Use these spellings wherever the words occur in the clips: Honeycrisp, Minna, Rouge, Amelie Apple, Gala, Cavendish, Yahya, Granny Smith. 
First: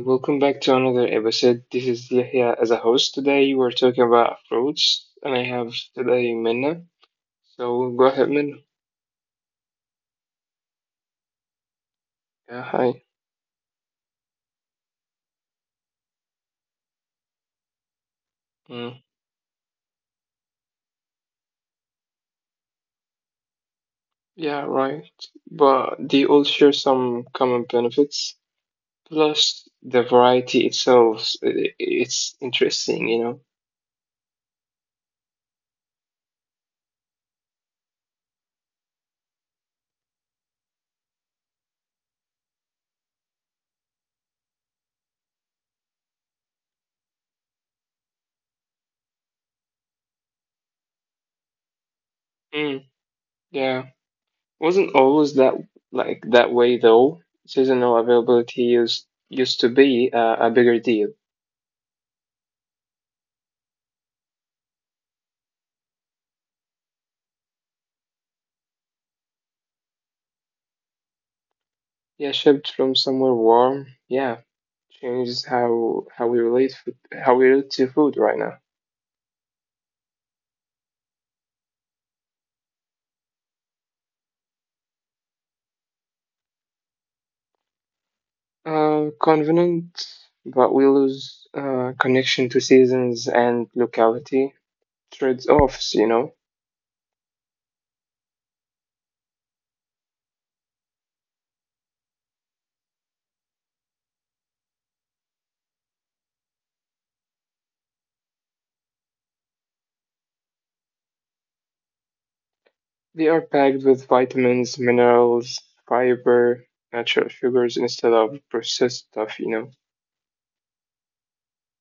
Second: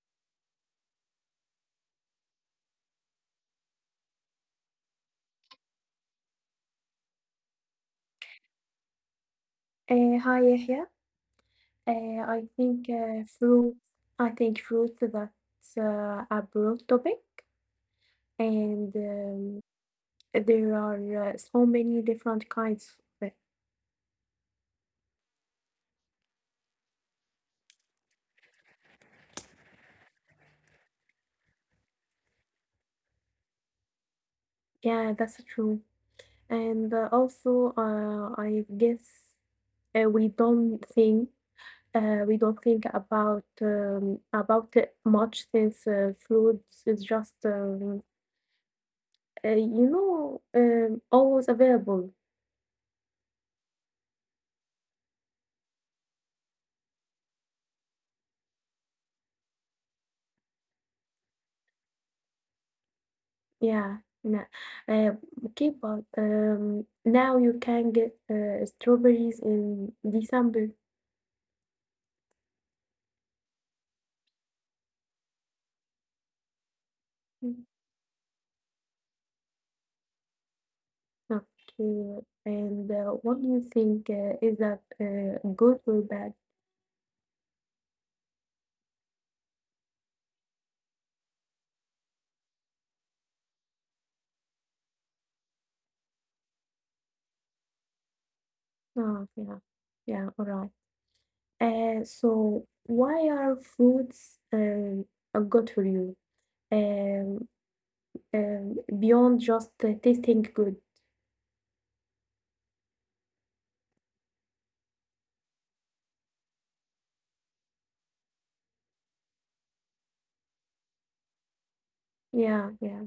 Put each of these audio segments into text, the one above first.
welcome back to another episode. This is Yahya as a host. Today we're talking about fruits, and I have today Minna. So go ahead, Minna. Hi Yahya. I Yeah, think hi. Fruit. I think fruit that's a broad topic, and Mm, there are so many different kinds of it. yeah, right. But they all share some common benefits. Plus, the variety itself, it's interesting, you know. Yeah, that's true. And also, I guess uh, we don't think we don't think about it much since fruits is just always available. Mm, yeah, wasn't always that way though. Seasonal availability used to be a bigger deal. Yeah, no. Uh, okay, but now you can get strawberries in December. Yeah, shipped from somewhere warm. Yeah, changes how we Mm. relate food, how we relate to food right now. Okay, and what do you think? Is that good or bad? Convenient, but we lose connection to seasons and locality. Trade-offs, you know. Oh, yeah, yeah, all right. So why are fruits good for you? Um, Beyond just tasting good. They are packed with vitamins, minerals, fiber, natural sugars instead of processed stuff. Yeah, yeah.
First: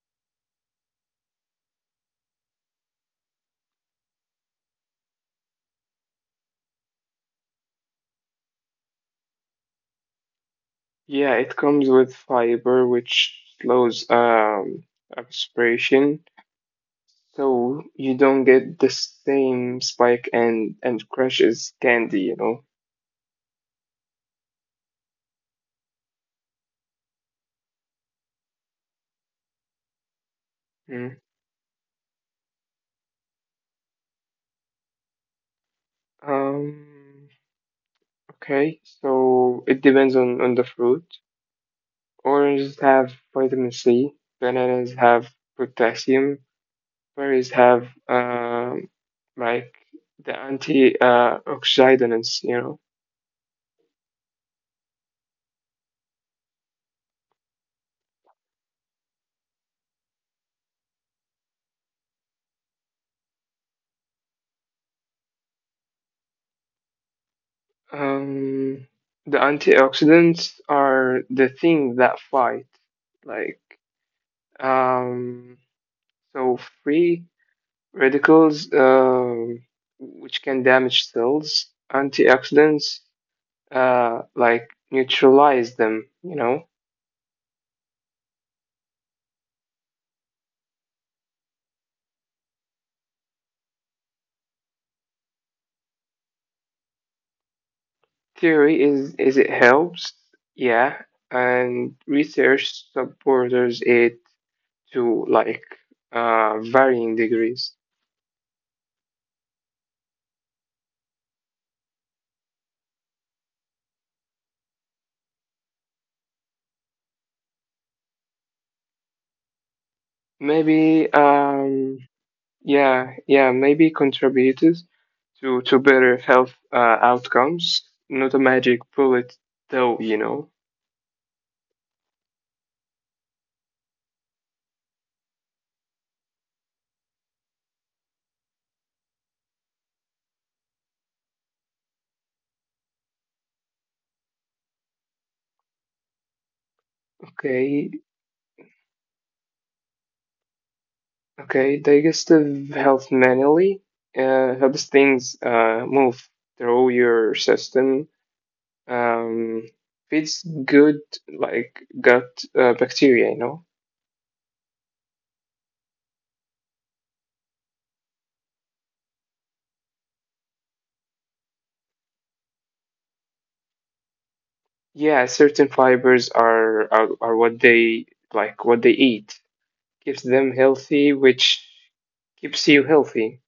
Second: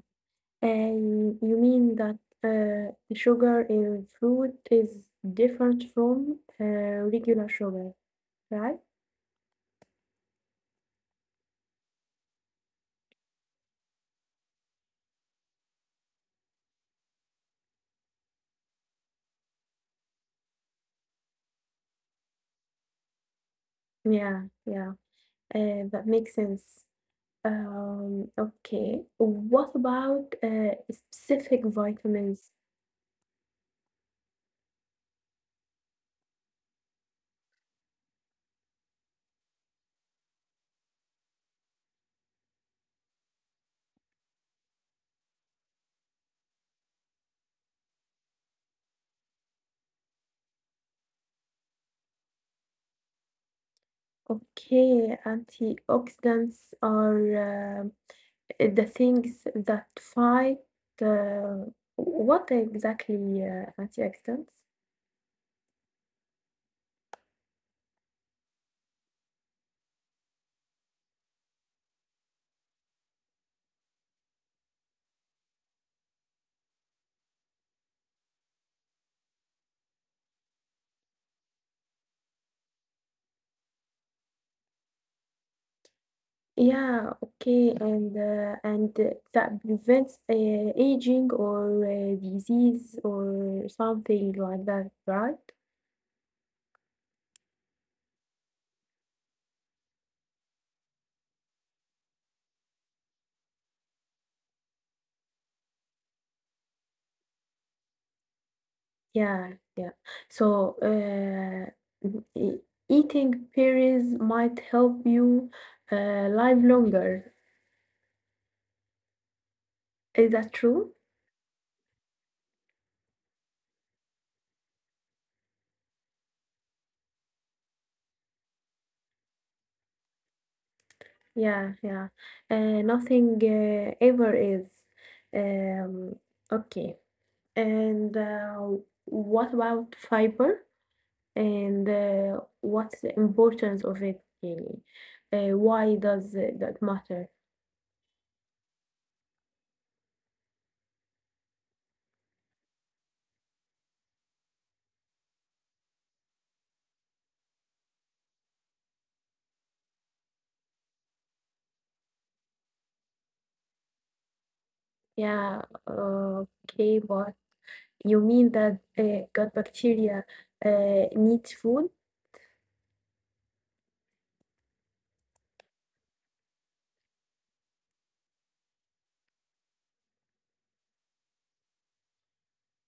And you mean that the sugar in fruit is different from regular sugar, right? Yeah, it comes with fiber, which slows absorption. So you don't get the same spike and crashes candy. Yeah, yeah, that makes sense. Okay, what about Mm. Specific vitamins? Um, okay, so it depends on the fruit. Oranges have vitamin C, bananas have potassium, berries have like the anti oxidants, you know. Okay, antioxidants are the things that fight. Uh, what exactly antioxidants? Um, the antioxidants are the thing that fight like um So free radicals, which can damage cells, antioxidants, like neutralize them, you know. Yeah, okay, and that prevents aging or disease or something like that, right? Theory is it helps, yeah, and research supporters it to varying degrees. Yeah, yeah. So, e- eating berries might help you live longer. Maybe, Is that true? yeah, yeah, maybe contributed to better health outcomes. Not a magic bullet, though, you know. Yeah, yeah. Nothing ever is. Um, okay. And what about fiber? And what's the importance of it really, that Okay. matter? Okay, digestive health manually helps things move through your system. Um, Feeds good like gut bacteria, you know. Yeah, okay, but you mean that gut bacteria needs food? Yeah, certain fibers are what they like what they eat, keeps them healthy, which keeps you healthy.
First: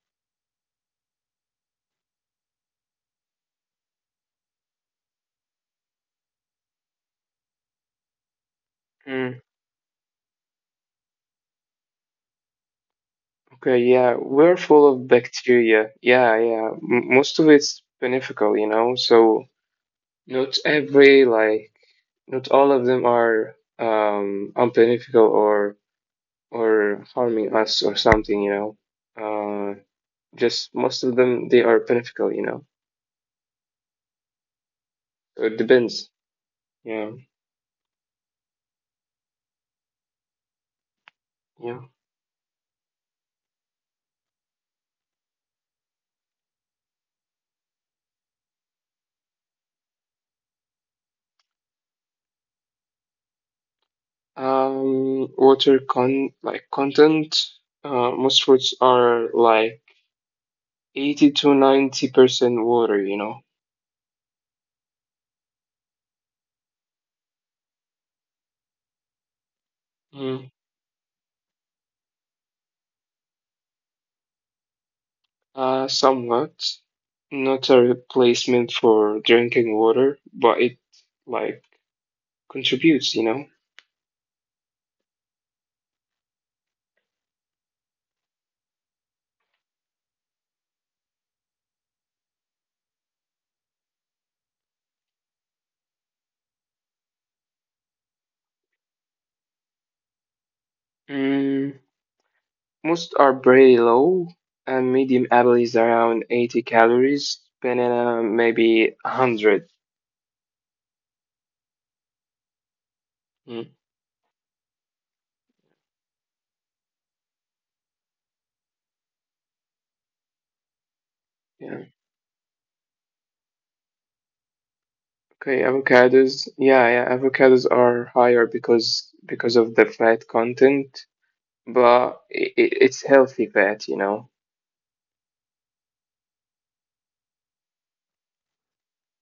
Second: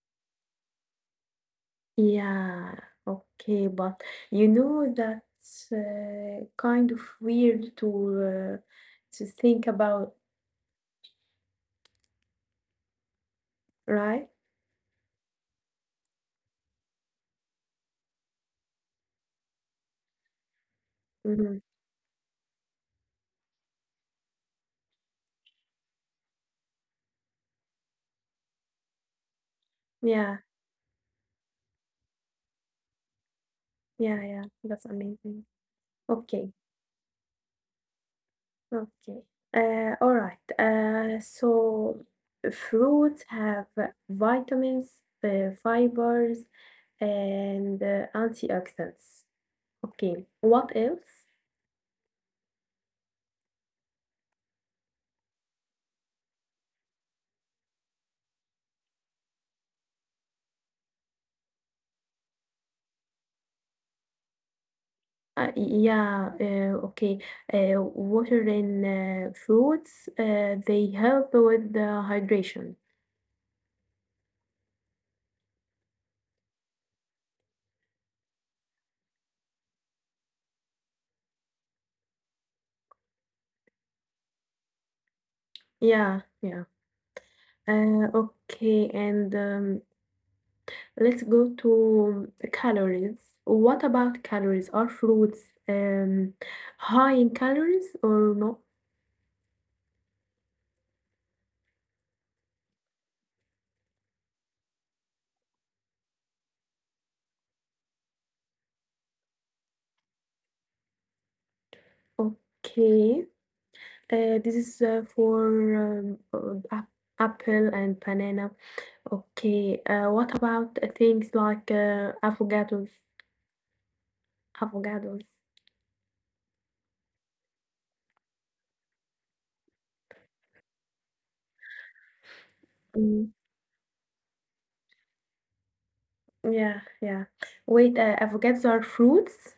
Yeah, okay, but you know that's kind of weird to Mm, think about, okay, yeah, right? we're full of bacteria. Yeah, yeah, most of it's beneficial, you know. So Not every Hmm. like not all of them are unbeneficial or harming us or something, you know. Uh Yeah, just most of them they are beneficial, you know. yeah, yeah, that's So amazing. it depends. Okay. Yeah. Okay. All right. Yeah. So fruits have vitamins, fibers, and antioxidants. Okay. What else? Water content. Most fruits are like 80 to 90% water, you know. Yeah. Okay. Water in fruits. Mm. They help with the hydration. Somewhat. Not a replacement for drinking water, but it like contributes, you know. Yeah. Yeah. Okay. And let's go to calories. What about calories? Are fruits um, high in calories or not? Mm, most are pretty low, and medium apple is around 80 calories, banana maybe 100. Mm, Okay, this is for um, uh, ap- apple and banana. Okay, what about things like yeah. Avocados? Avocados. Okay, avocados. Yeah, yeah, avocados are higher because of the fat content, but Mm, it's healthy fat, you know. yeah, yeah. Wait, avocados are fruits?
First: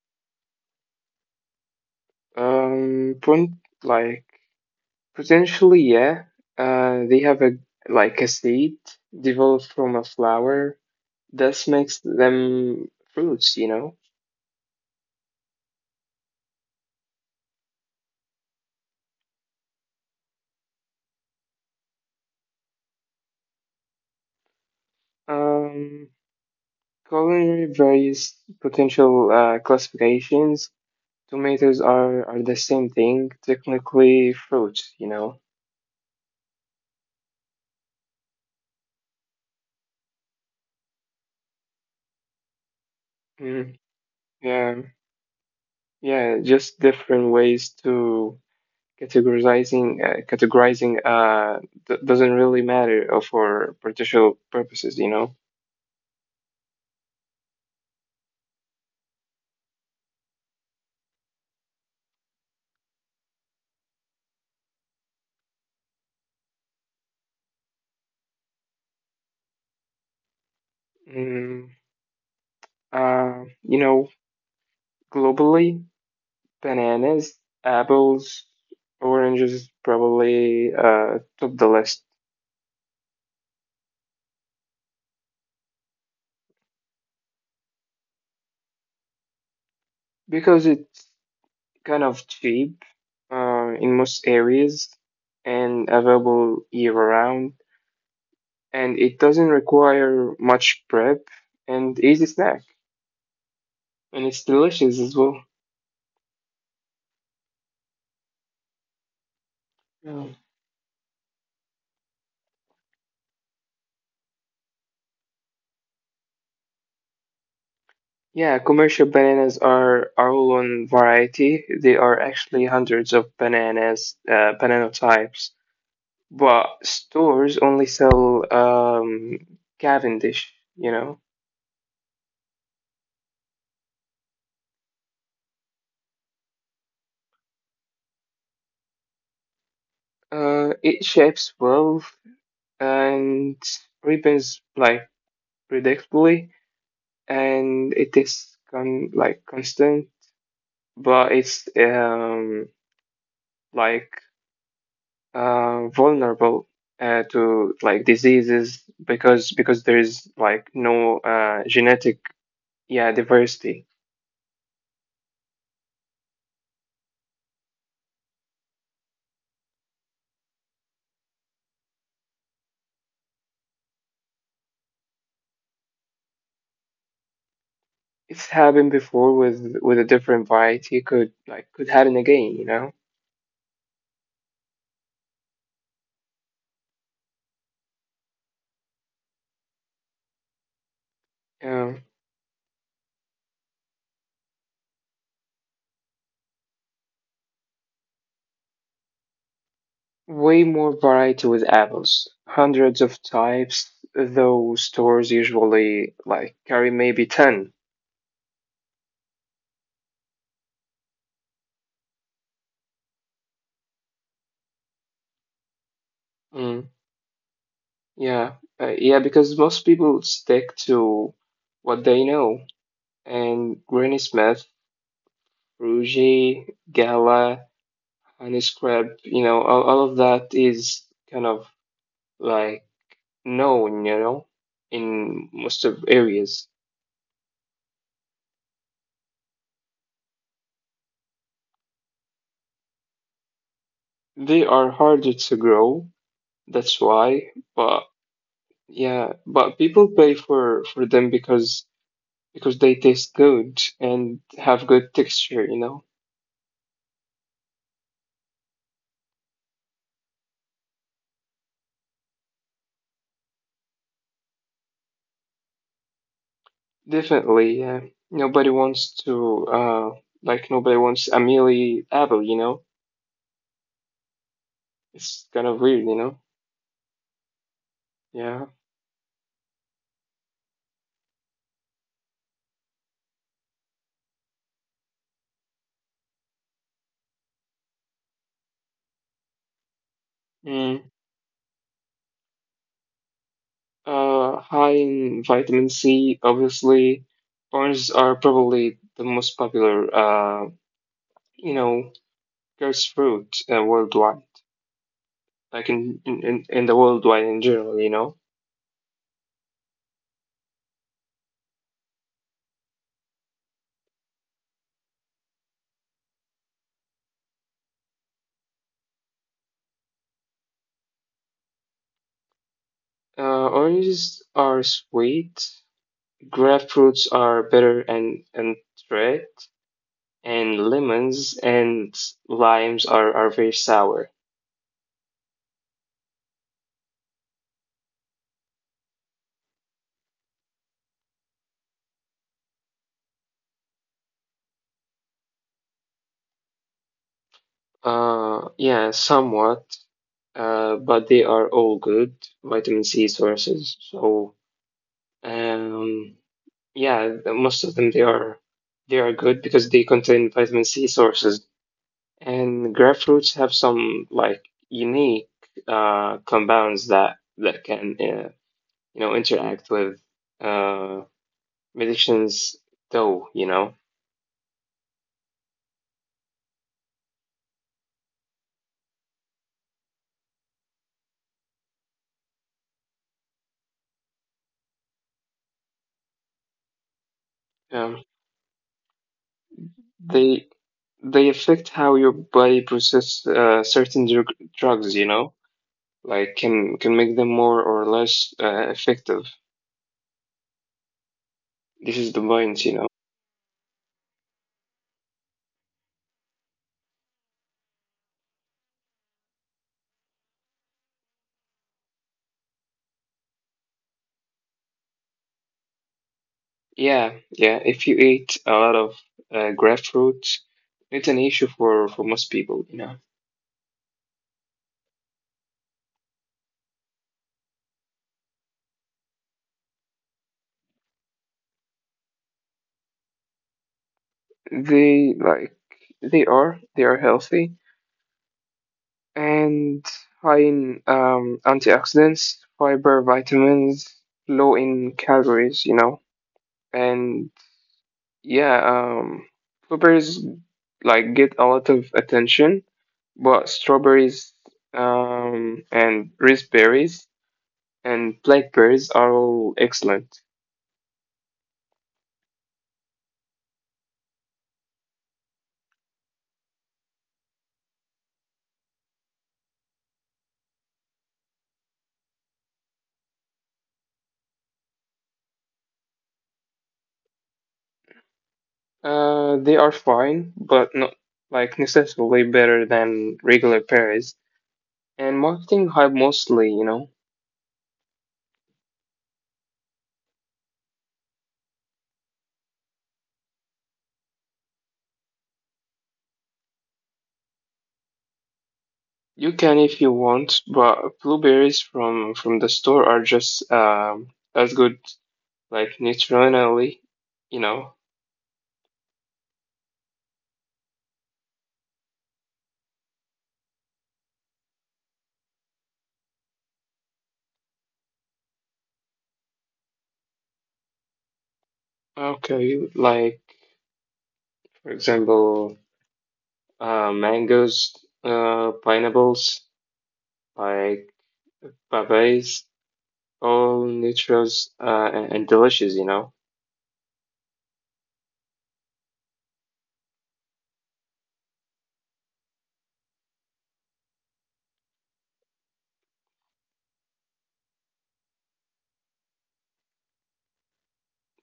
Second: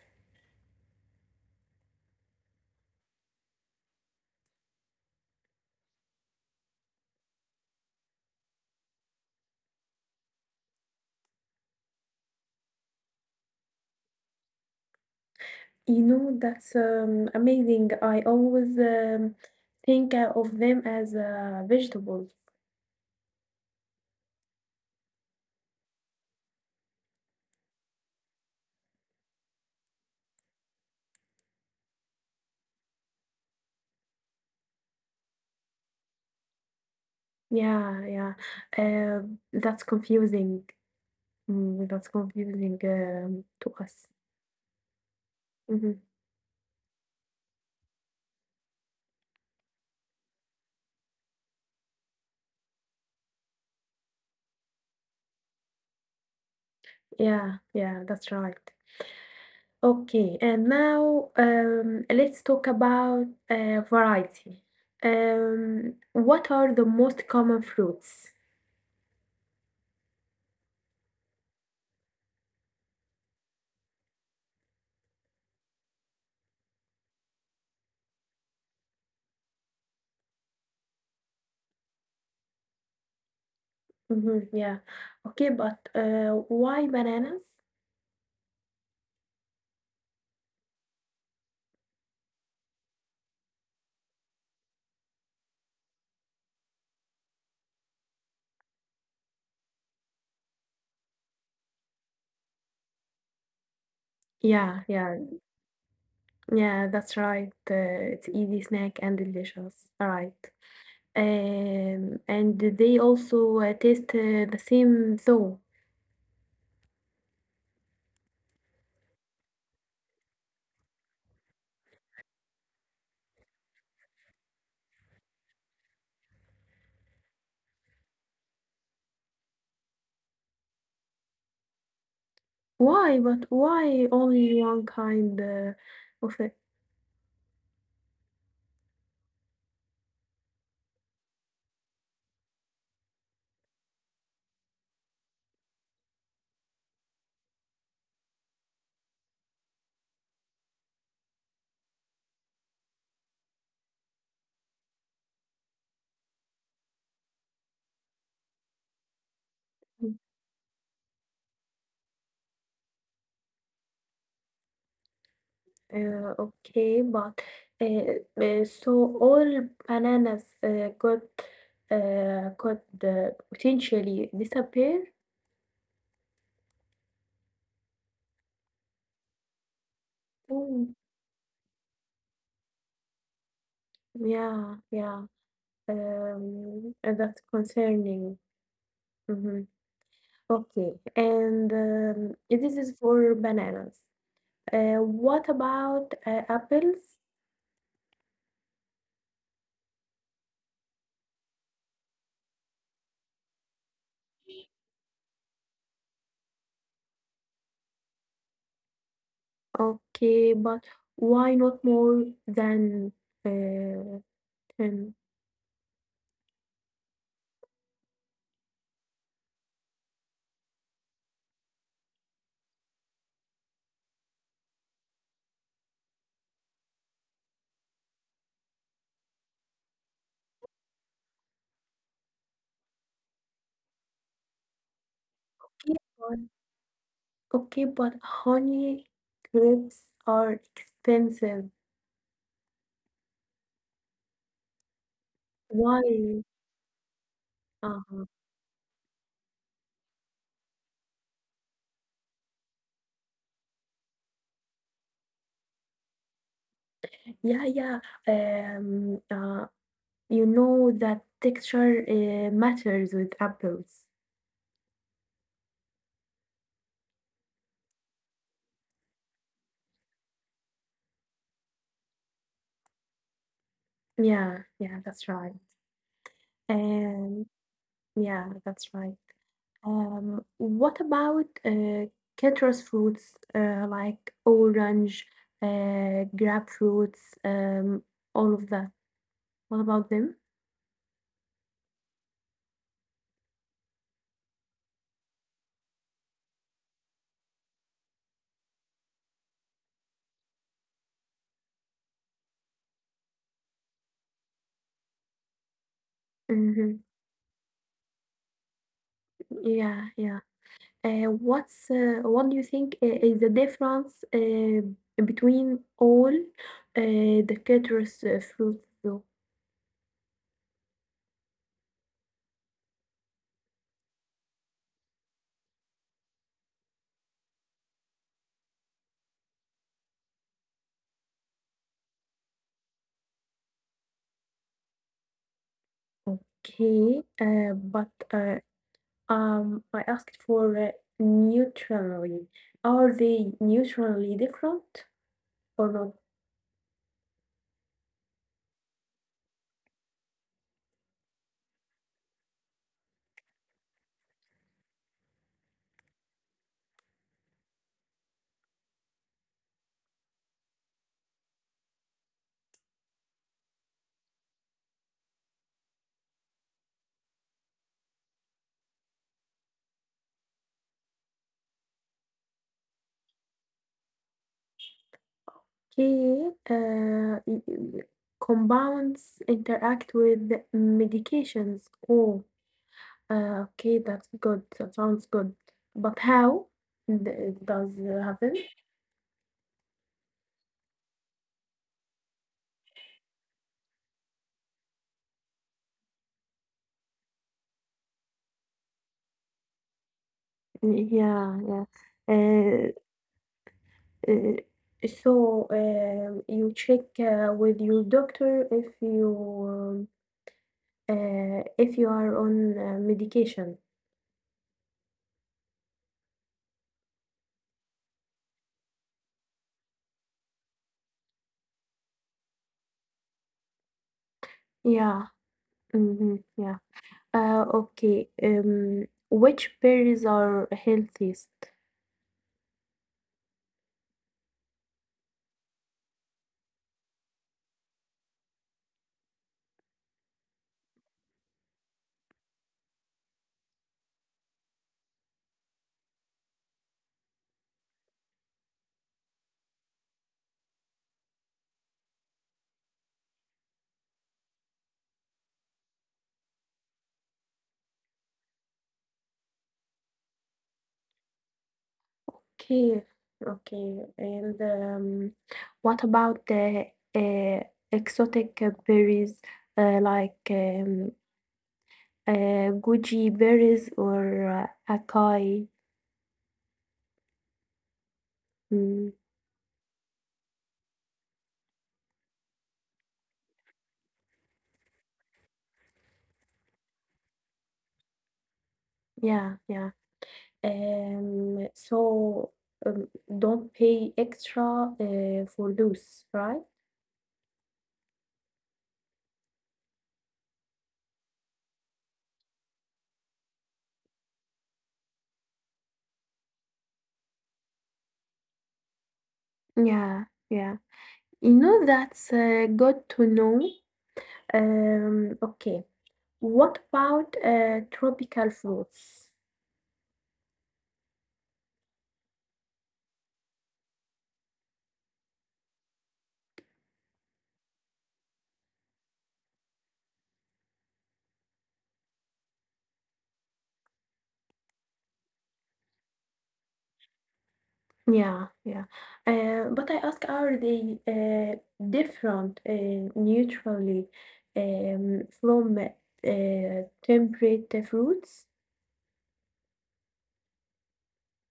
Pun like Potentially, yeah. They have a seed developed from a flower. This makes them fruits, you know. You know, that's amazing. I always think of them as vegetables. Um, Culinary varies potential classifications. Tomatoes are the same thing, technically fruits, you know. Yeah, yeah. That's confusing. Mm, that's confusing to Mm, us. yeah, Hmm. yeah, just different ways to categorizing doesn't really matter for partial purposes, you know. Yeah, yeah, that's right. Okay, and now let's talk about variety. What are the most common fruits? Mm, you know, globally, bananas, apples, oranges probably top the list Hmm, yeah. Okay, but why bananas? because it's kind of cheap in most areas and available year round. And it doesn't require much prep, and easy snack. And it's delicious as Yeah, well. yeah, yeah, that's right. It's easy snack and Yeah. delicious. All right. And they also taste the same though. Yeah, commercial bananas are all on variety. There are actually hundreds of bananas, banana types. But stores only sell Cavendish, you know. Why? But why only one kind of it? It shapes well and ribbons predictably, and it is constant, but it's like vulnerable, to like diseases, because there is like no genetic yeah diversity. Okay, but uh, so all bananas could potentially disappear? It's happened before with a different variety, could Mm, like could happen again, you know. yeah, yeah. That's concerning. Hmm. Okay, um and this is for bananas. What about apples? Way more variety with apples, hundreds of types though stores usually like carry maybe 10. Okay, but why not more than uh, 10? Mm. Yeah, yeah, because most people stick to what they know. And Granny Smith, Rouge, Gala, Honeycrisp, you know, all of that is kind of like known, you know, in most of Okay, areas. but okay, but honey grapes are expensive. They are harder to grow, Why? that's why. But Uh-huh. yeah, but people pay for them because they taste good and have good texture, you know. Yeah, yeah. Um, uh, you know that texture matters with apples. Definitely, yeah. Nobody wants to, like, nobody wants Amelie Apple, you know? Yeah, yeah, that's It's right. kind of weird, you know? And yeah, Yeah. that's right. What about citrus fruits like orange, grapefruits, all of that? What about them? Mm. High in vitamin C, obviously. Oranges are probably the most popular, you know, cursed fruit worldwide, like in the worldwide in Hmm. general, you know? Yeah, yeah. What do you think is the difference between all the citrus fruits? Oranges are sweet, grapefruits are bitter and red, and lemons and limes are very sour. Okay, but I asked for neutrally. Are they neutrally different or not? Yeah, somewhat, but they are all good vitamin C sources. So, um, yeah, the- most of them they are good because they contain vitamin C sources. And grapefruits have some unique compounds that that can you know interact with uh, medicines, though you know. Okay, compounds interact with medications. Oh, okay, that's good. That sounds good. But how Um, does it happen? they they affect how your body processes certain drugs, you know, like can make them more or less effective. This is the Yeah, point, you yeah. know. Uh, uh, so you check with your doctor if you are on medication. Yeah, yeah. If you eat a lot of grapefruit, it's an issue for most people, you know. Yeah. Mm-hmm. Yeah. Okay. Which berries are healthiest? They like they are healthy, and high in antioxidants, fiber, vitamins, low in calories, you know. And yeah, blueberries like get a lot of attention, but strawberries and raspberries and blackberries are all excellent. Okay. Okay. And what about the uh, exotic berries like goji berries or acai? Mm, They are fine, but not like necessarily better than regular berries. And marketing hype mostly, you know. yeah, yeah. So um, don't pay extra for those, right? You can if you want, but blueberries from the store are just as good, like nutritionally, you know. Yeah, yeah. You know, that's good to know. Okay. What about tropical fruits? Okay, like for example, mangoes, pineapples, like papayas, all nutritious and delicious, you know. Yeah, yeah. But I ask, are they different neutrally from temperate fruits?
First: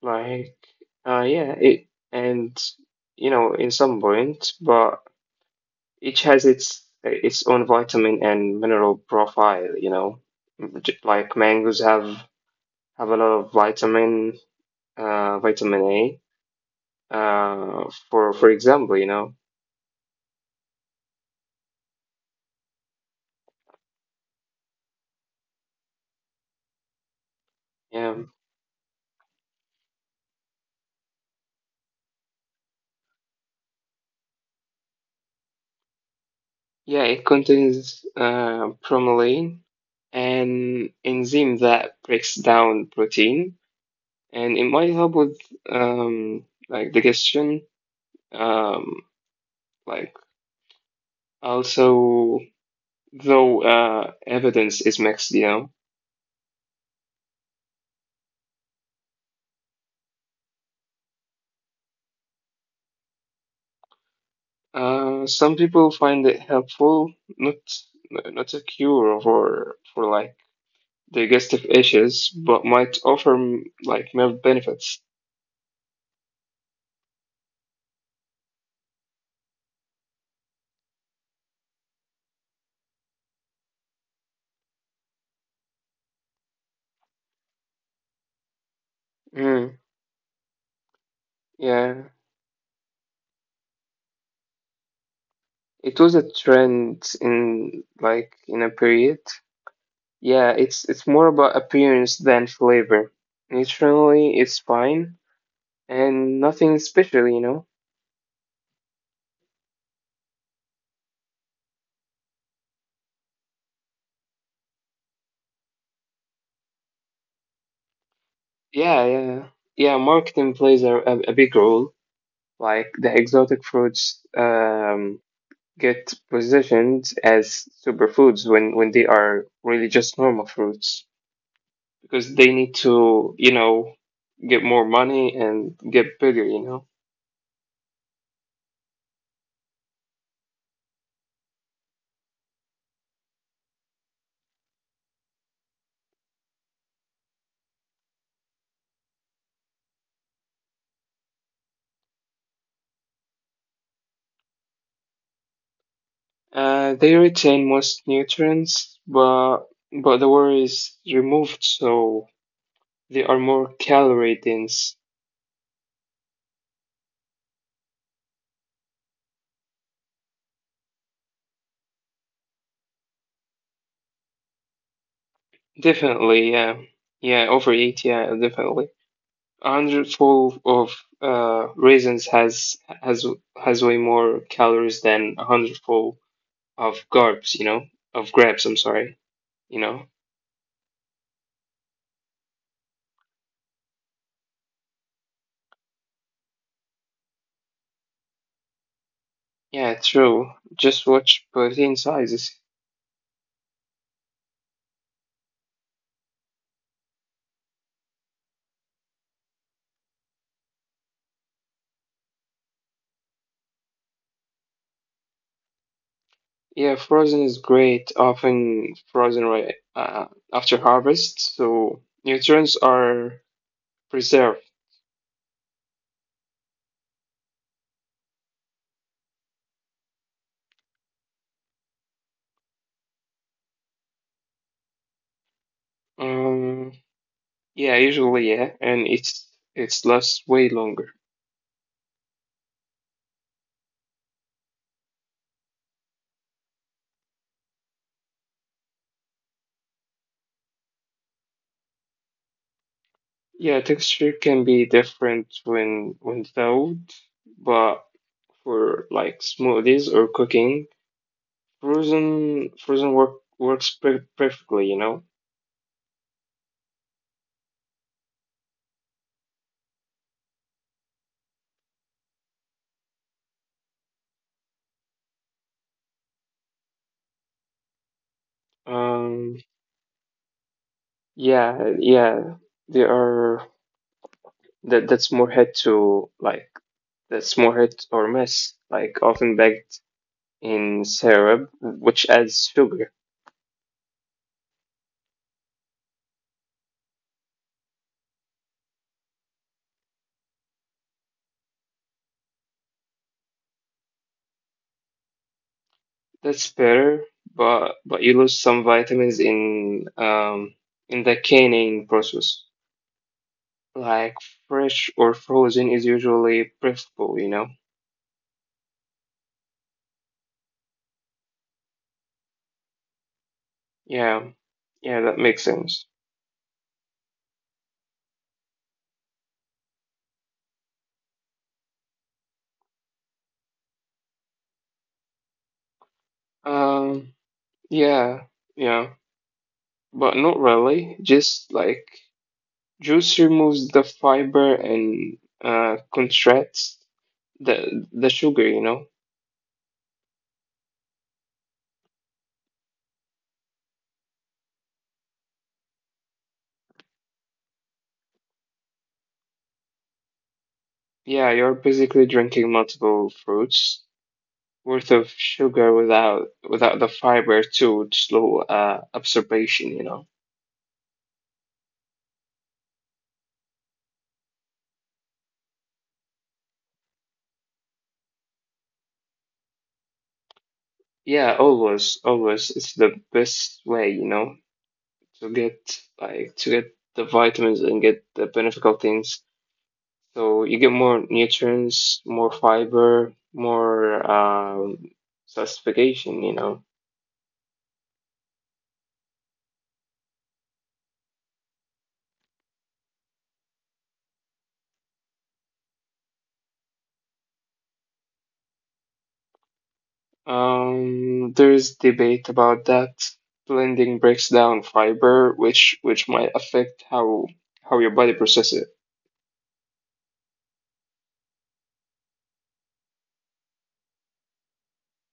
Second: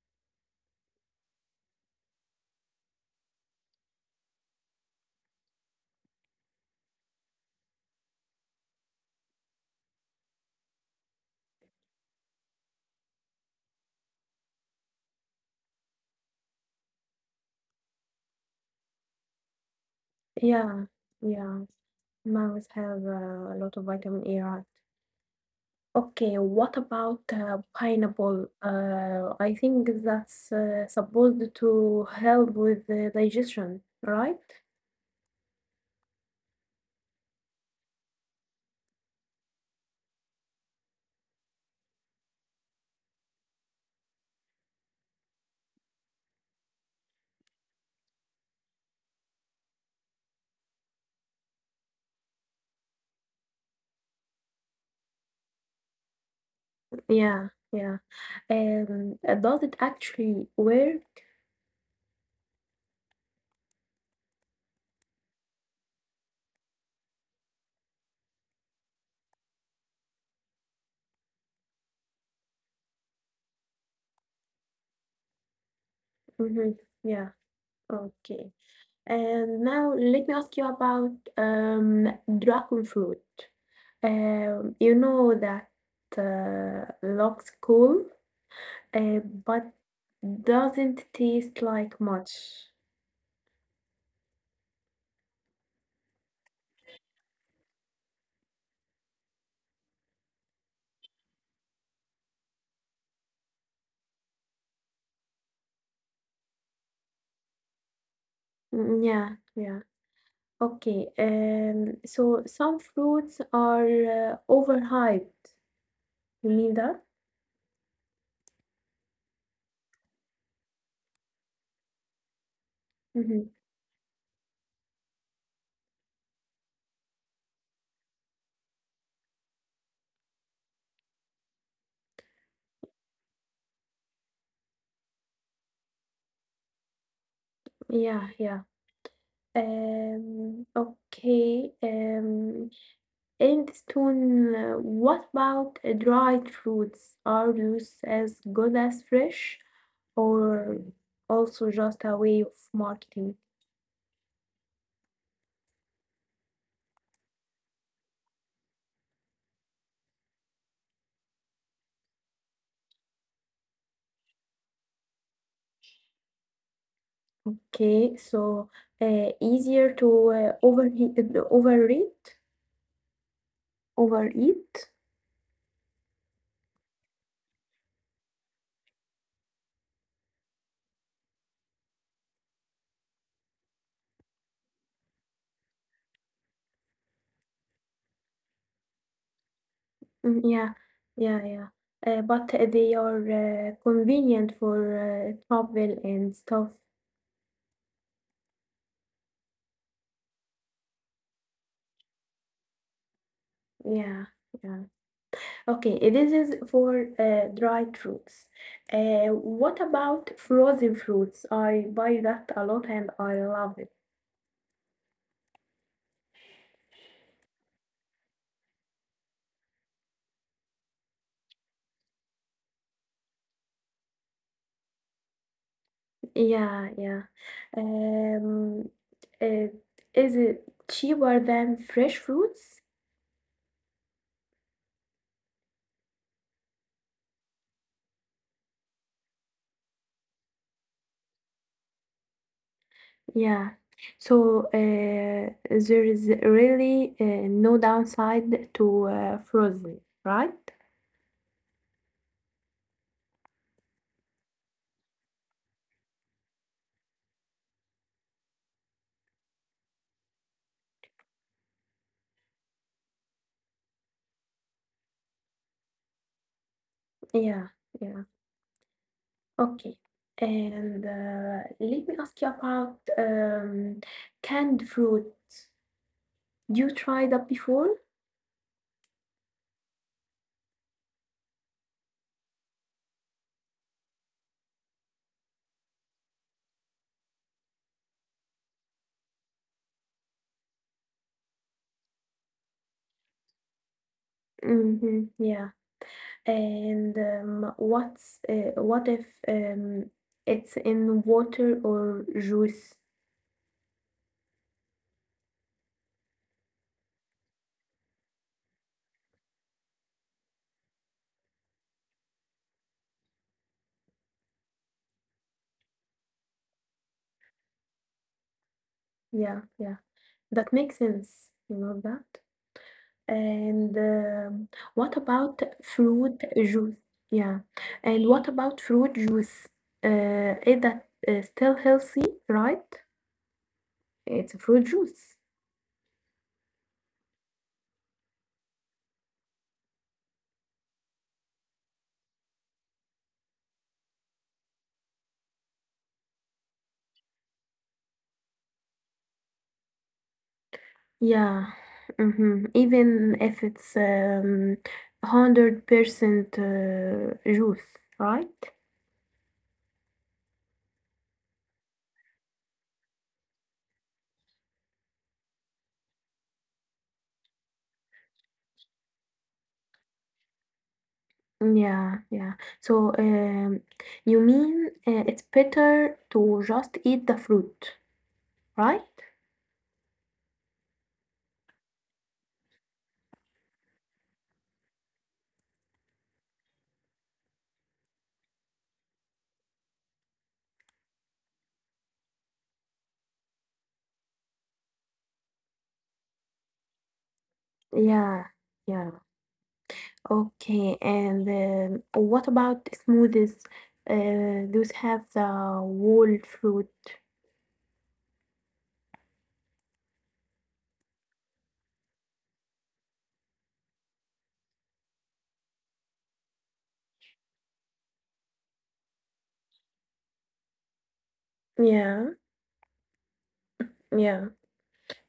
Like, yeah, it and you know in some point, but each has its own vitamin and mineral profile, you know. Like mangoes have a lot of vitamin uh vitamin a, for example, you know. Yeah, yeah. Mangoes have a lot of vitamin A, right? Okay, what about Yeah, pineapple? I think that's supposed to help with the digestion, right? yeah, it contains bromelain, an enzyme that breaks down protein, and it might help with digestion, um like also, though evidence is mixed, you know. Yeah, yeah. And does it actually work? Some people find it helpful, not not a cure for digestive issues, but might offer mm, like health benefits. Mm-hmm. Yeah, okay. And now let me ask you about dragon fruit. You know that looks cool, Mm, Uh, but doesn't yeah, taste like much. it was a trend in a period. Yeah, it's more about appearance than flavor. Nutritionally, it's fine and nothing special, you know. Mm. Yeah, yeah. Okay. So some fruits are overhyped. You mean that? Yeah, yeah, yeah. Marketing plays a big role, like the exotic fruits. Hmm. Get positioned as superfoods when they are really just normal fruits, because they need to you know get more money and get bigger, you know. Yeah, yeah. Okay. What about dried fruits? Are those as good as fresh, or also just a way of marketing? Uh, they retain most nutrients, but the water is removed, so they are more calorie dense. Okay, so easier to overeat, overeat. Definitely yeah, yeah overeat yeah definitely. A hundredfold of raisins has has way more calories than a hundredfold of garbs, you know, of grabs, I'm sorry, you know. Mm, yeah, yeah, yeah. But they are convenient for travel and stuff. Yeah, true. Just watch protein sizes. Yeah, yeah. Okay, this is for dried fruits. What about frozen fruits? I buy that a lot and I love it. Yeah, frozen is great, often frozen right after harvest, so nutrients are preserved. Yeah, yeah. Um, uh, is it cheaper than fresh fruits? Um, yeah, usually, yeah, and it's lasts way longer. Yeah. So there is really no downside to frozen, right? Yeah, texture can be different when thawed, but for like smoothies or cooking, frozen works perfectly, you know. Yeah, yeah. Okay. And let me ask you about canned fruit. You tried that before? Um, yeah, yeah. There are that that's more hit to like that's more hit or miss, like often baked in syrup, which adds sugar. Mm-hmm. Yeah. And what if it's in water or juice? That's better, but you lose some vitamins in the canning process. Like fresh or frozen is usually preferable, you know? Yeah, yeah. That makes sense. You know that? And, Yeah, yeah, what that makes about sense. fruit juice? Yeah. And what about fruit juice? Is that still healthy, right? It's a fruit juice. Um, yeah, yeah, but not really. Just like juice removes the fiber and contracts the sugar, you know? Yeah. Mm-hmm. Even if it's 100% juice, right? Yeah, you're basically drinking multiple fruits worth of sugar without the fiber to slow absorption, you know? Yeah, yeah. So, you mean it's better to just eat the fruit, right? Yeah, always, always. It's the best way, you know, to get like to get the vitamins and get the beneficial things. So you get more nutrients, more fiber, more satisfaction, you know. Yeah, yeah. Okay, and what about smoothies? Those have the whole fruit. There's debate about that. Blending breaks down fiber, which might affect how your body processes it. Yeah, yeah.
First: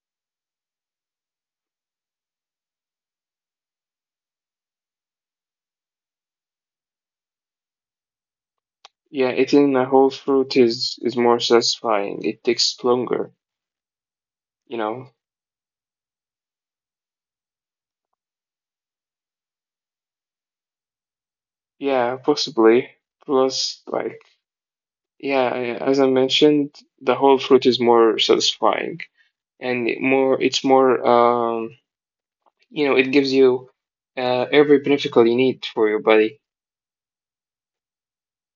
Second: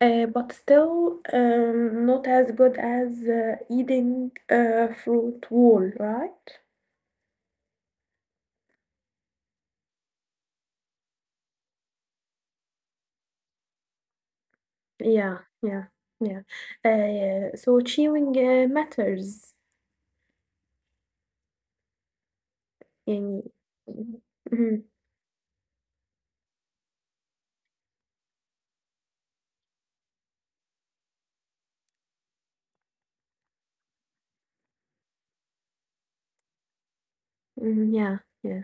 But still, not as good as eating fruit whole, right? Yeah, eating a whole fruit is more satisfying. It takes longer, you know. Yeah, yeah, yeah. So chewing matters. Yeah, possibly. In, Plus, like, Mhm, yeah, as I mentioned, the whole fruit is more satisfying and it more. It's more. You know, it gives you every benefit you need for your body. mhm, yeah, yeah.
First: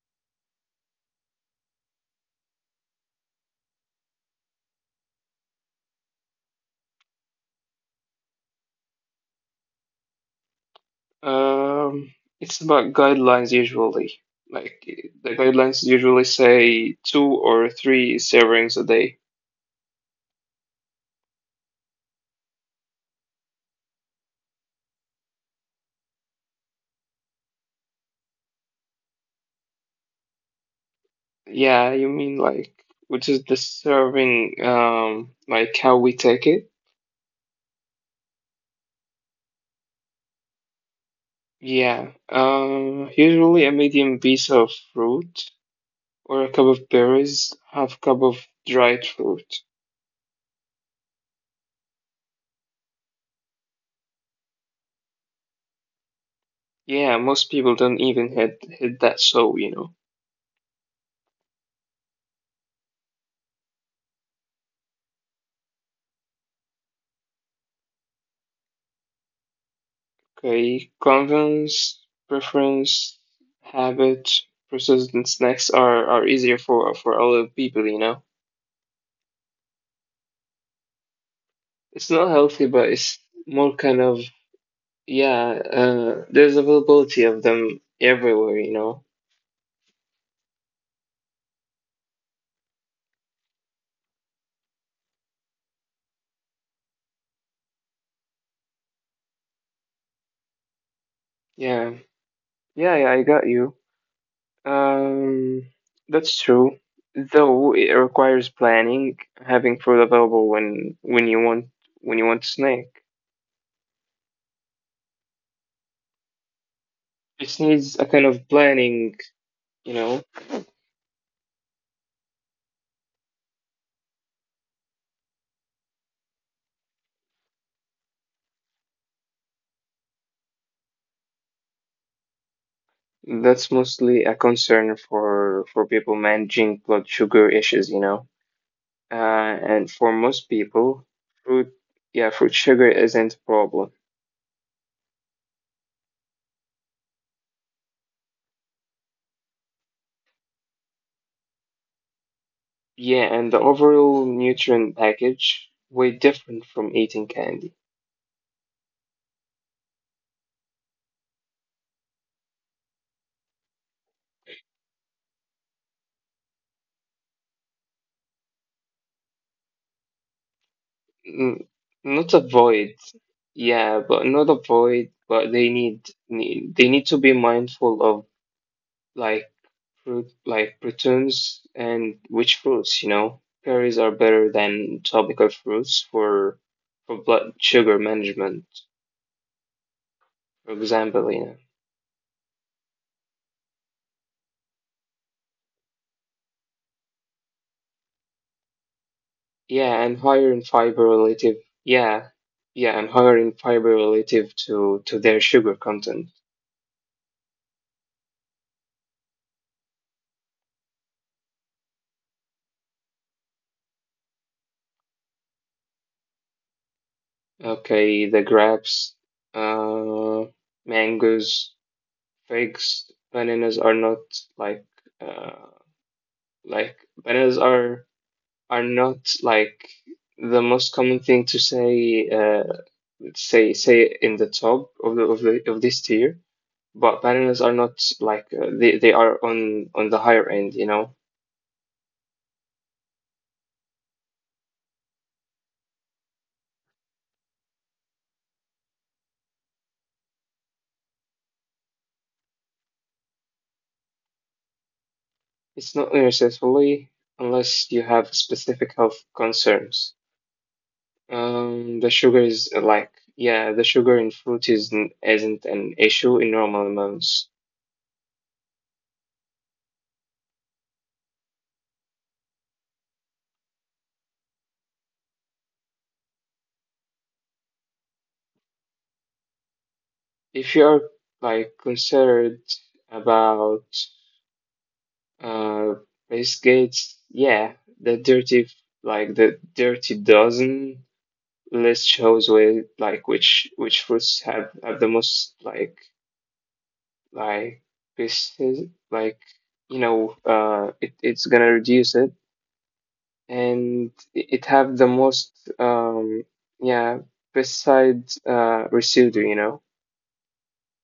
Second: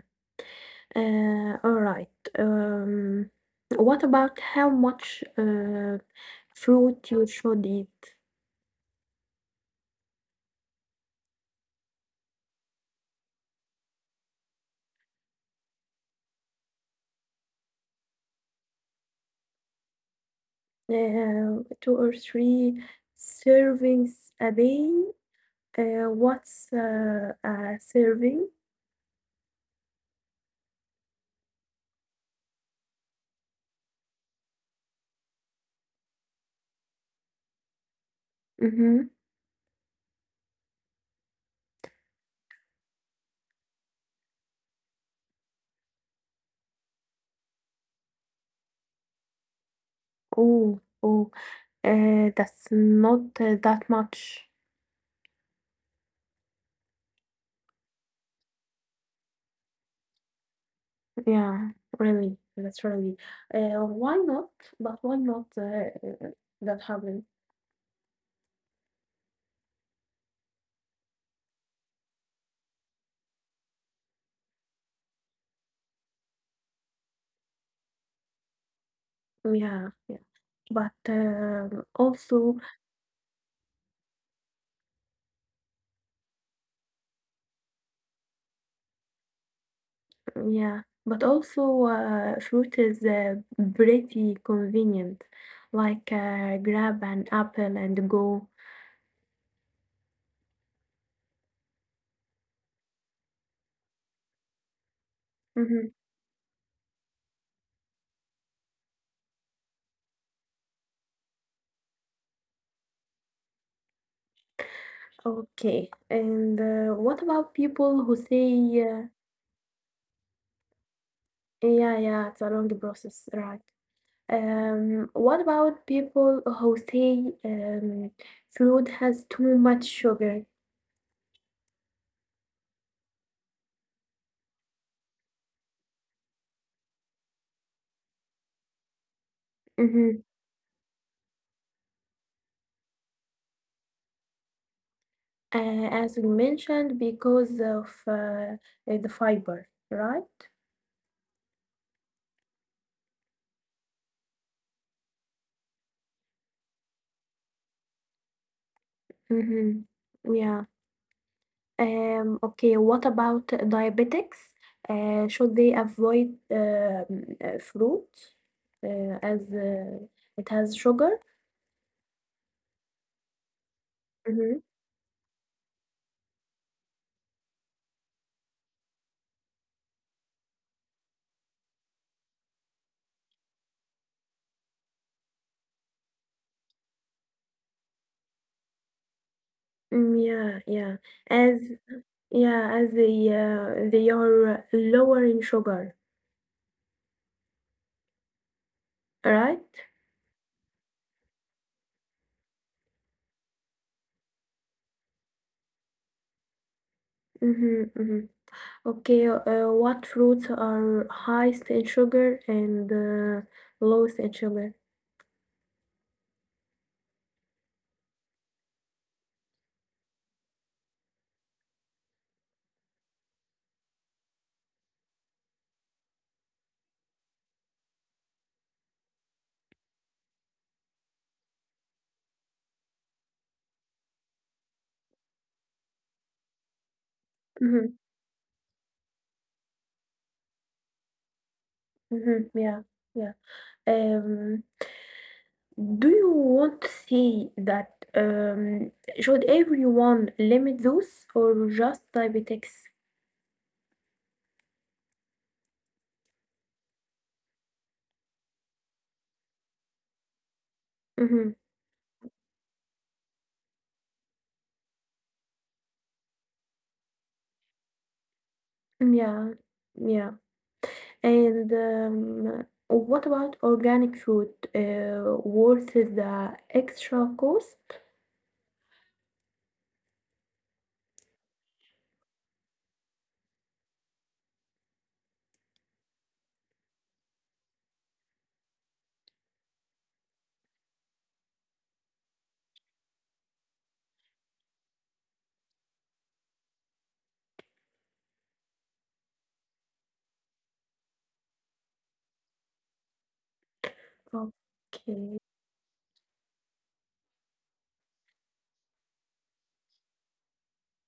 All right. Um, what about how much fruit you should eat? Um, it's about guidelines usually. Like the guidelines usually say two or three servings a day. Two or three servings a day. What's a serving? Yeah, you mean like which is the serving, like how we take it? Mm-hmm. Yeah. Usually a medium piece of fruit or a cup of berries, half cup of dried fruit. Oh, oh. That's not that much. Yeah, most people don't even hit that so, you know. Yeah, really. That's really. Why not? But why not? That happen? Okay, convenience, preference, habit, processed and snacks are easier for other people, you know. Yeah, yeah. But It's not healthy, but also. it's more kind of yeah. There's availability of them everywhere, you know. Yeah, but also fruit is pretty convenient, like grab an apple and go. Yeah, yeah, yeah. I got you. Um, Hmm. that's true. Though it requires planning, having food available when you want when you want to snack. Okay, and what It about needs a kind people who of say, planning, you know. yeah, yeah, it's a long process, right? What about people who say fruit has too much sugar? That's mostly a concern for people managing blood sugar issues, you know. Uh, and for Hmm. most people, fruit, yeah, fruit sugar isn't a problem. As we mentioned, because of the fiber, right? Yeah, and the overall nutrient package way different from eating candy. Mm-hmm. Yeah. Okay, what about diabetics? Should they avoid fruit as it has N- sugar? Not avoid, yeah, but not avoid, Mm-hmm. but need they need to be mindful of like fruit like prunes and which fruits, you know? Berries are better than tropical fruits for blood sugar management, Mm, for yeah, example, you yeah. know. As Yeah, as they are lower in sugar, Yeah, and right? higher in fiber relative, yeah. Yeah, and higher in fiber relative to their sugar content. Mm-hmm, mm-hmm. Okay, what fruits are highest in sugar and lowest in sugar? Okay, the grapes, uh, mangoes, figs, bananas are not like uh, like bananas are not like the most common thing to say say in the top of the, of the of this tier, but bananas are not like Mhm, they are on the higher end, you know. mhm, yeah, yeah. Um, do you want to say that should everyone limit those or just diabetics? It's not necessarily, unless you have specific health concerns. Um, Mm-hmm. the sugar is like yeah the sugar in fruit isn't an issue in normal amounts. Yeah, yeah. And what about organic food? Worth the extra cost? If you are like concerned about, Uh, Face Gates, yeah, the dirty, like the dirty dozen list shows with like which fruits have the most like pieces, like you know, it's gonna reduce it, and it have the Okay. most yeah, besides residue, you know.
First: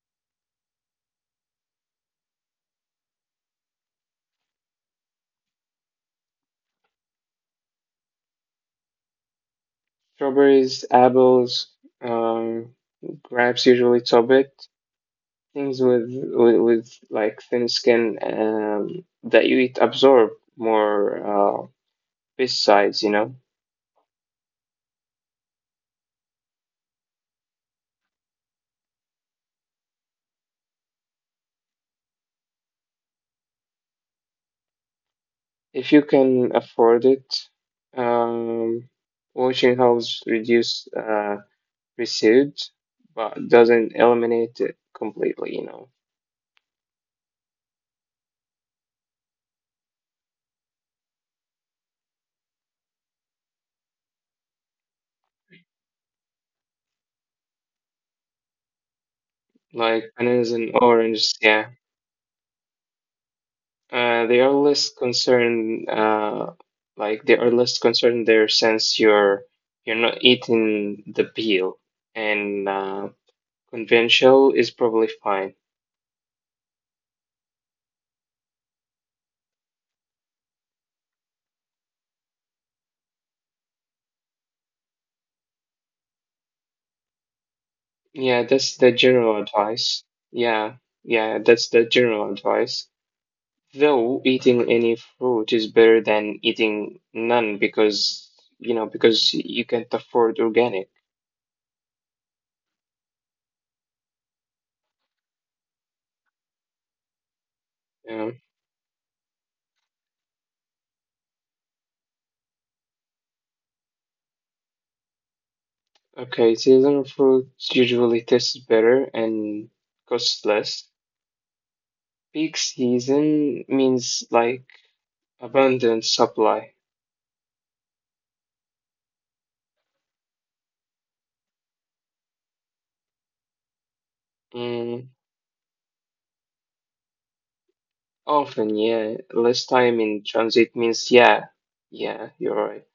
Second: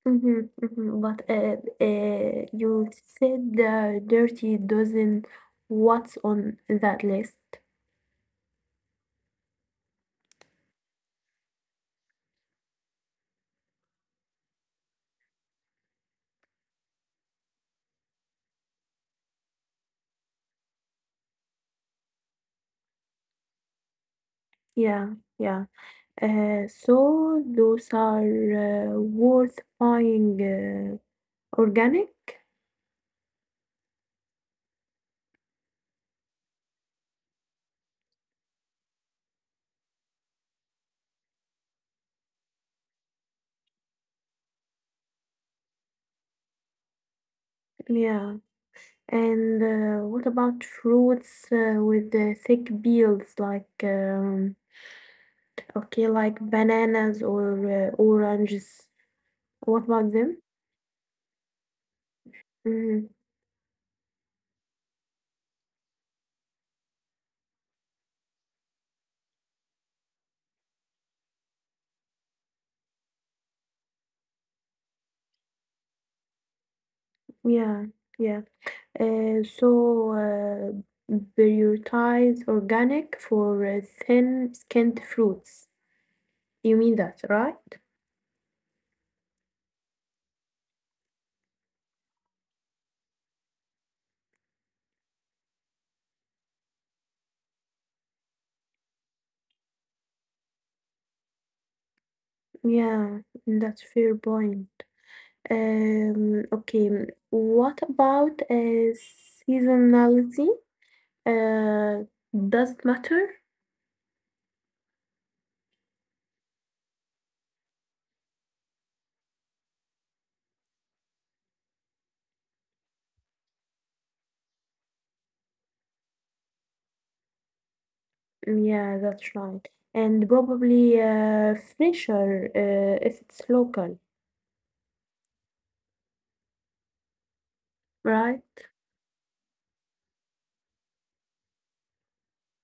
Mm-hmm, mm-hmm. But you said the dirty dozen. What's on that list? Strawberries, apples, um, grapes usually top it, things with like thin skin that you eat absorb more uh, pesticides. You know, Yeah, yeah. So those are worth buying organic. if you can afford it, um, washing helps reduce residue, but doesn't eliminate it completely. You know, Yeah. And what about fruits with the thick peels like okay, like bananas or oranges? What about like them? bananas and oranges, yeah, Mm, they are less concerned. Like they are less concerned there since you're not eating the peel, and conventional is probably fine. yeah, yeah. So prioritize organic for thin-skinned fruits. You mean that, right? Yeah, that's the general advice. Yeah, yeah, that's the general advice. Though eating any fruit is better than eating none because, you know, because you can't afford organic. Yeah, that's fair point. Okay, what about Yeah. Seasonality? Uh, does it matter? Okay, seasonal fruits usually taste better and cost less. Peak season means like abundant supply. Yeah, that's right. And probably fresher if it's local, Mm, right? often, yeah. Less time in transit means, yeah, yeah, you're right.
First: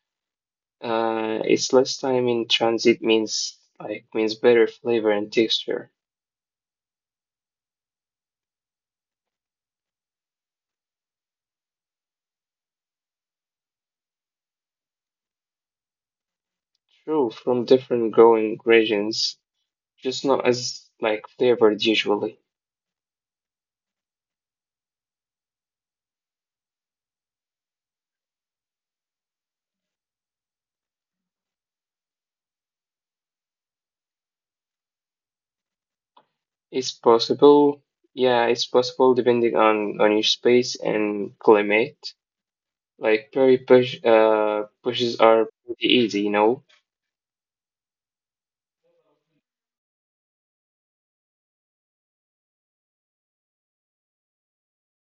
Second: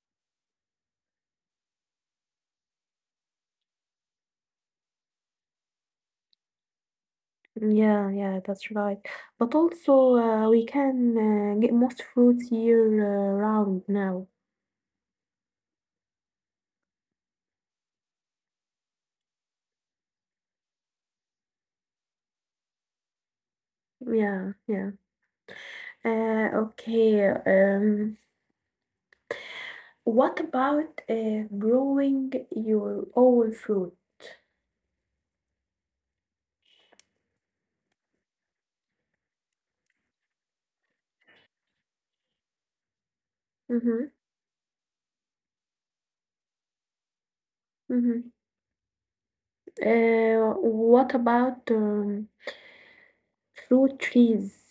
It's less time in transit means like means better flavor and texture. Yeah, yeah, that's right. But also, we can get most fruits year round now. True, from different growing regions, just not as like flavored usually. Yeah, yeah. Okay. What about growing your own fruit? It's possible, yeah, it's possible depending on your space and climate. Like berry bush, uh, Mm-hmm. bushes are pretty easy, you know. Mhm. What about fruit trees?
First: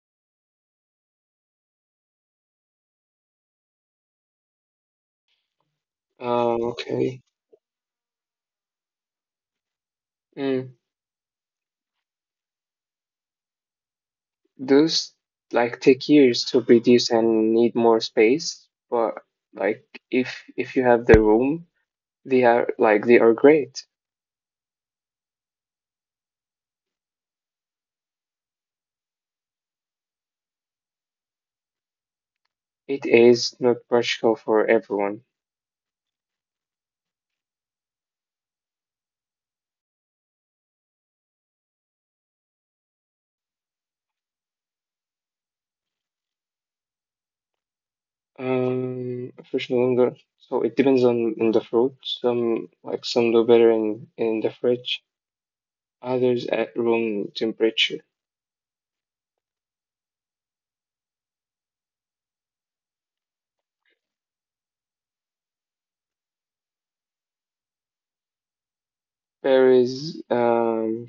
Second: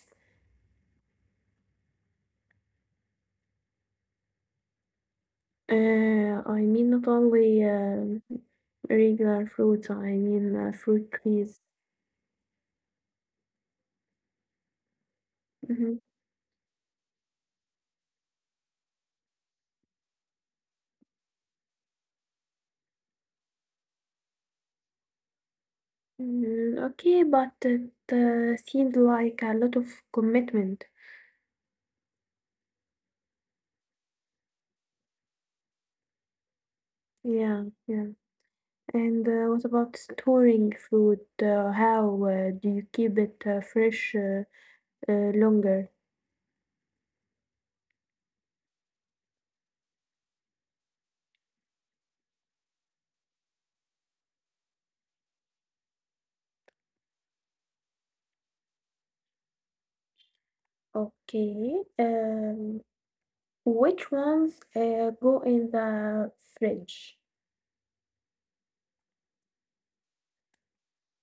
I mean not only Okay. Regular fruits, I mean fruit Mm. trees. Those Mhm. like take years to produce and need more space, but like if you have the room, they are like they are great. Mm, okay, but it seemed like a lot of commitment. It is not practical for everyone. Yeah, yeah. And what about storing fruit? How do you keep it fresh longer? Fresh longer. So it depends on the fruit. Some like some do better in the fridge. Others at room temperature. Okay. Which ones go in the fridge? Berries,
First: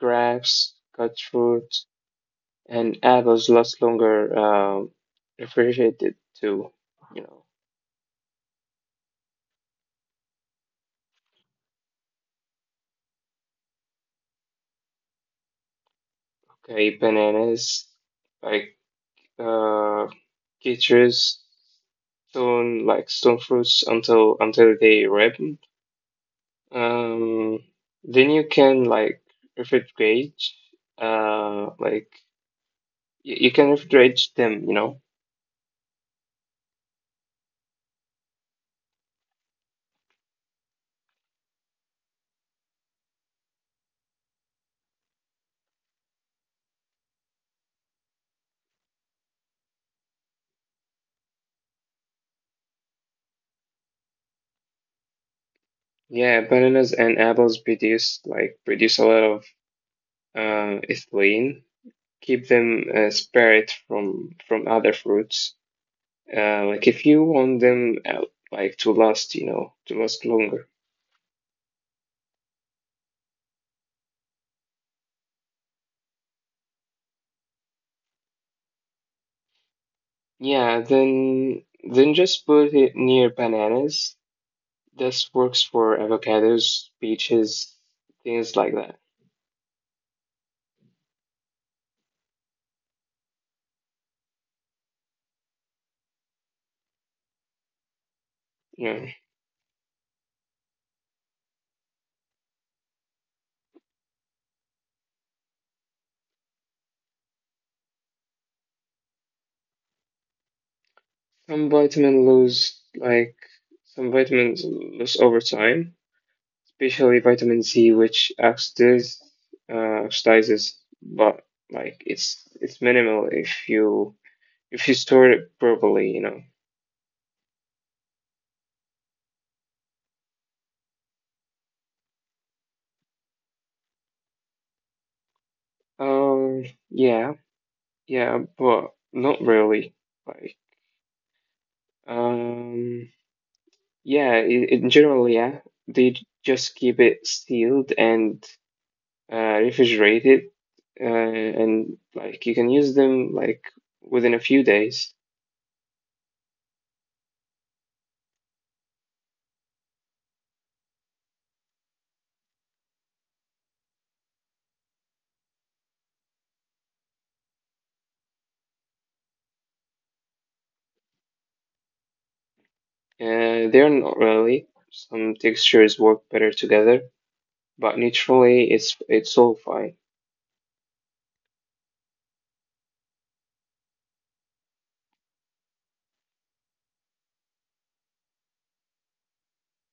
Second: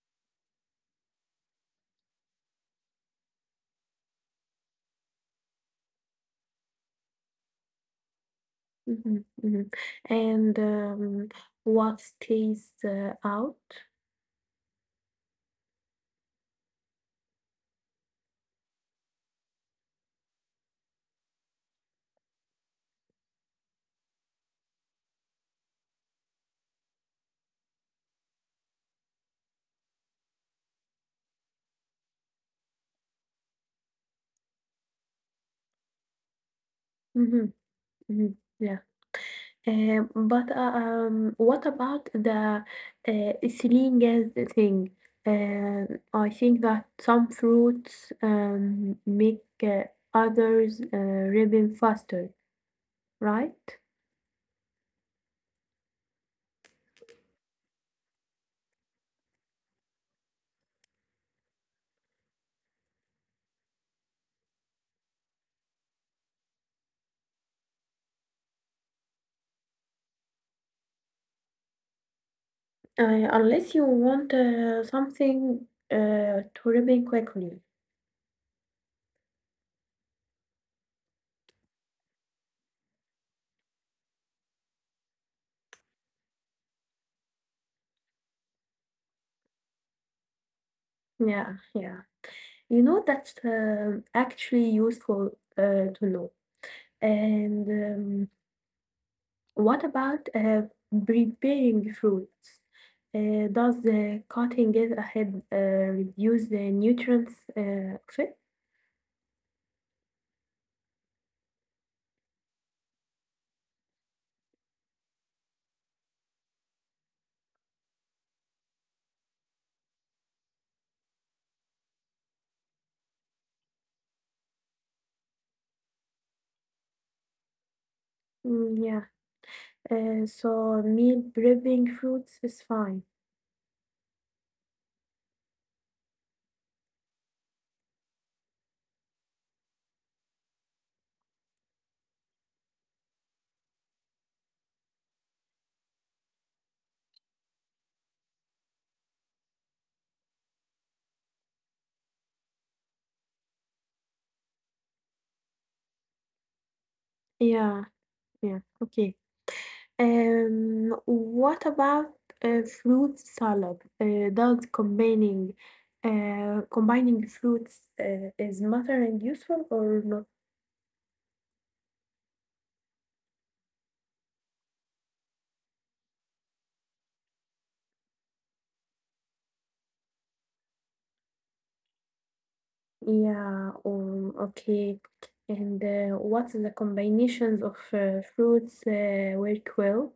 grapes, cut fruit, and apples last longer. Refrigerated too. You know. Mhm, mhm. And what stays out? Okay, bananas. Like uh, citrus, stone like stone fruits until they ripen. Um, then you can like refrigerate, like you can refrigerate them, you know. Mm-hmm, mm-hmm, yeah. But what about the saline gas thing? Uh, I think that some fruits make others ripen faster, right? Yeah, bananas and apples produce like produce a lot of ethylene. Keep them separate from other fruits. Like if you want them like to last, you know, to last longer. Unless you want something to remain quickly. Yeah, then just put it near bananas. This works for avocados, peaches, things like that. Yeah, yeah. You know, that's actually useful to know. And Yeah. what about preparing fruits? Does the cutting it ahead reduce the nutrients of it? Some vitamin lose like some vitamins lose over time, especially vitamin C, which oxidiz, oxidizes, but like it's minimal if you store it properly, you know. Mm, yeah. So meal prepping fruits is fine. Yeah, yeah, but not really. Like, um. Yeah, in general, yeah, they just keep it sealed and refrigerated, and like you can use them like within a few days. Yeah, yeah. Okay. What about fruit salad? Does combining fruits is and useful or not? They're not really. Some textures work better together, but naturally, it's all fine. Yeah, okay. And what's the combinations of fruits work well?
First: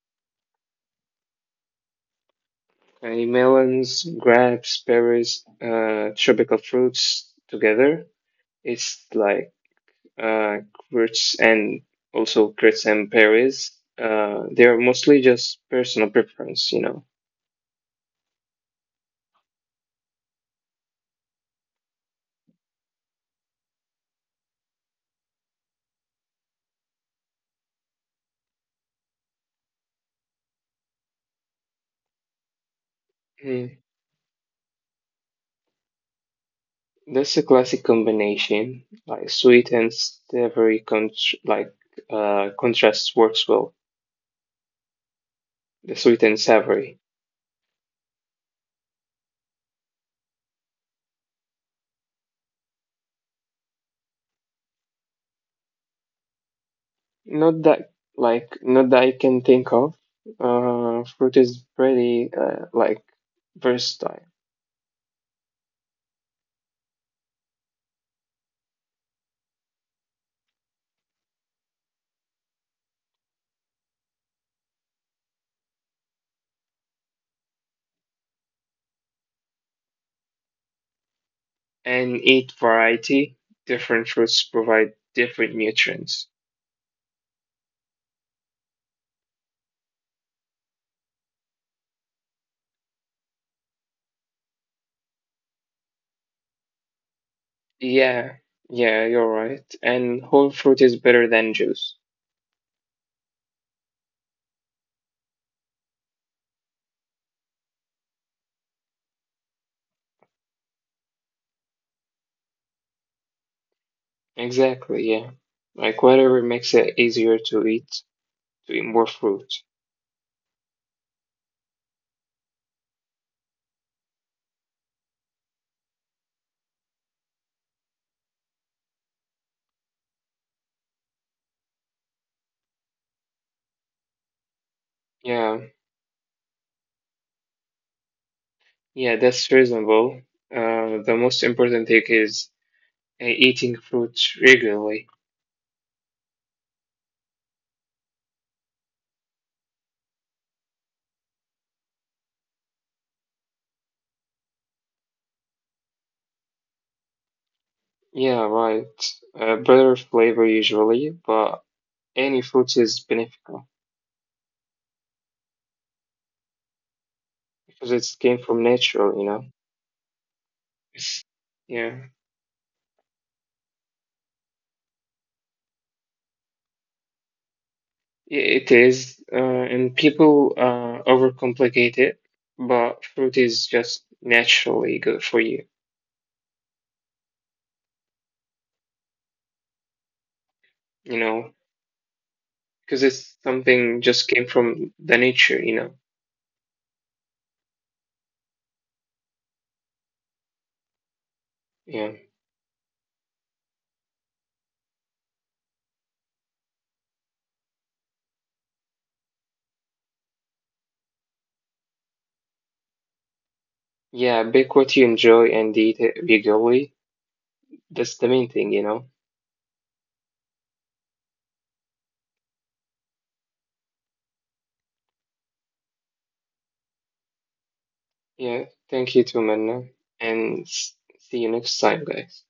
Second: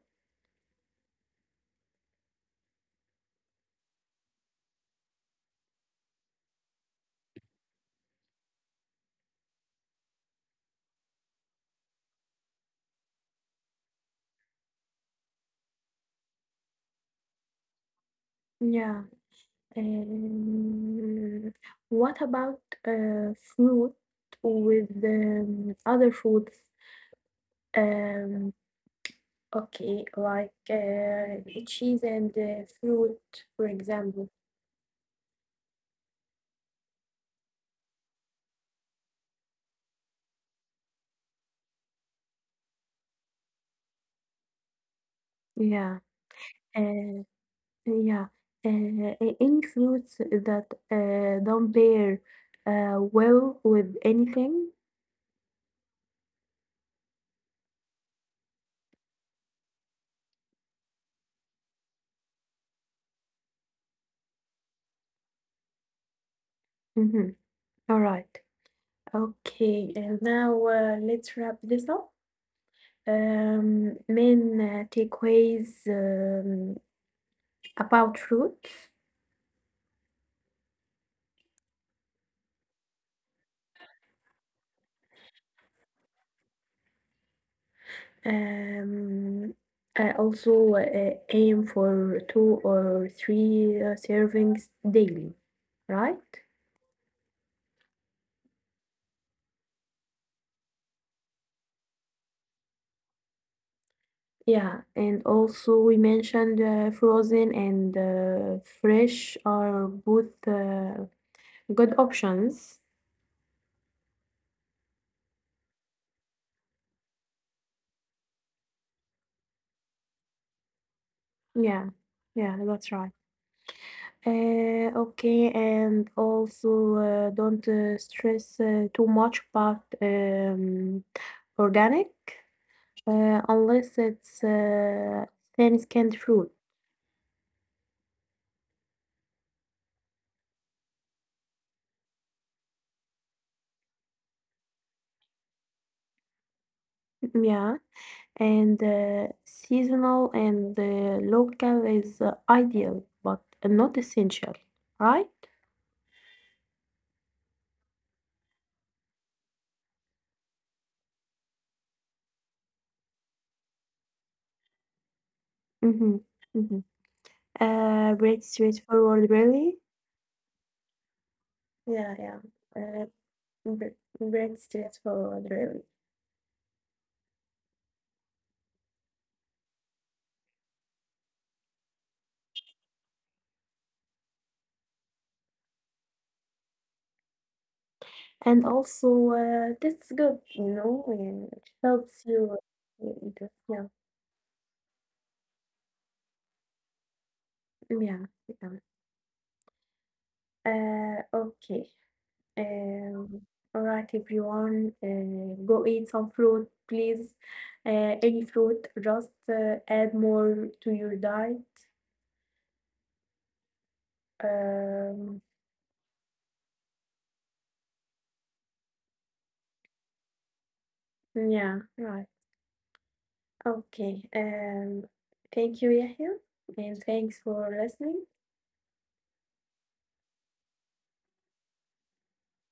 Melons, grapes, berries, tropical fruits together. It's like uh, Kurtz and also Kurtz and Paris. They're mostly just personal preference, you know. Yeah. Um, what about fruit with other foods? Um, Okay, like cheese and fruit, for Mm. example. That's a classic combination. Like sweet and savory, Con like contrast works well. The Yeah. sweet and savory. Uh, yeah. Any fruits that don't pair well with anything? Not that like not that I can think of. Fruit is pretty like versatile, Mm-hmm. All right. Okay, and now let's wrap this up. Main takeaways about fruits. and eat variety. Different fruits provide different nutrients. Um, I also aim for two or three servings daily, right? Yeah, yeah, you're right. And whole fruit is better than juice. Yeah, and also we mentioned frozen and fresh are both good options. Exactly, yeah. Like whatever makes it easier to eat more fruit. Yeah, yeah, that's right. Okay, and also don't stress too much about organic. Unless it's thin canned Yeah, fruit. yeah, that's reasonable. The most important thing is eating fruit regularly. Yeah, and seasonal and local is ideal, but not essential, right? Yeah, right. Better flavor usually, but any fruit is beneficial Mm-hmm. Mm-hmm. because it's Bread came from nature, straightforward, you know. really. It's- Yeah, Yeah. yeah. Uh, Bread straightforward, really. It is, and people overcomplicate it, but fruit is just naturally good for you, And also, that's good, you you know, know, and it helps you. because it's something Yeah, just came from the nature, you know. yeah, yeah. Yeah. Okay. Um, all right, everyone, go eat some fruit, please. Any fruit, just add more to your diet. Yeah, bake what you Um, enjoy and eat it regularly. That's the main thing, you know. yeah, right. Okay. Thank you, Yahya, and thanks for listening. Yeah, thank you too, Manna, and see you next time, guys.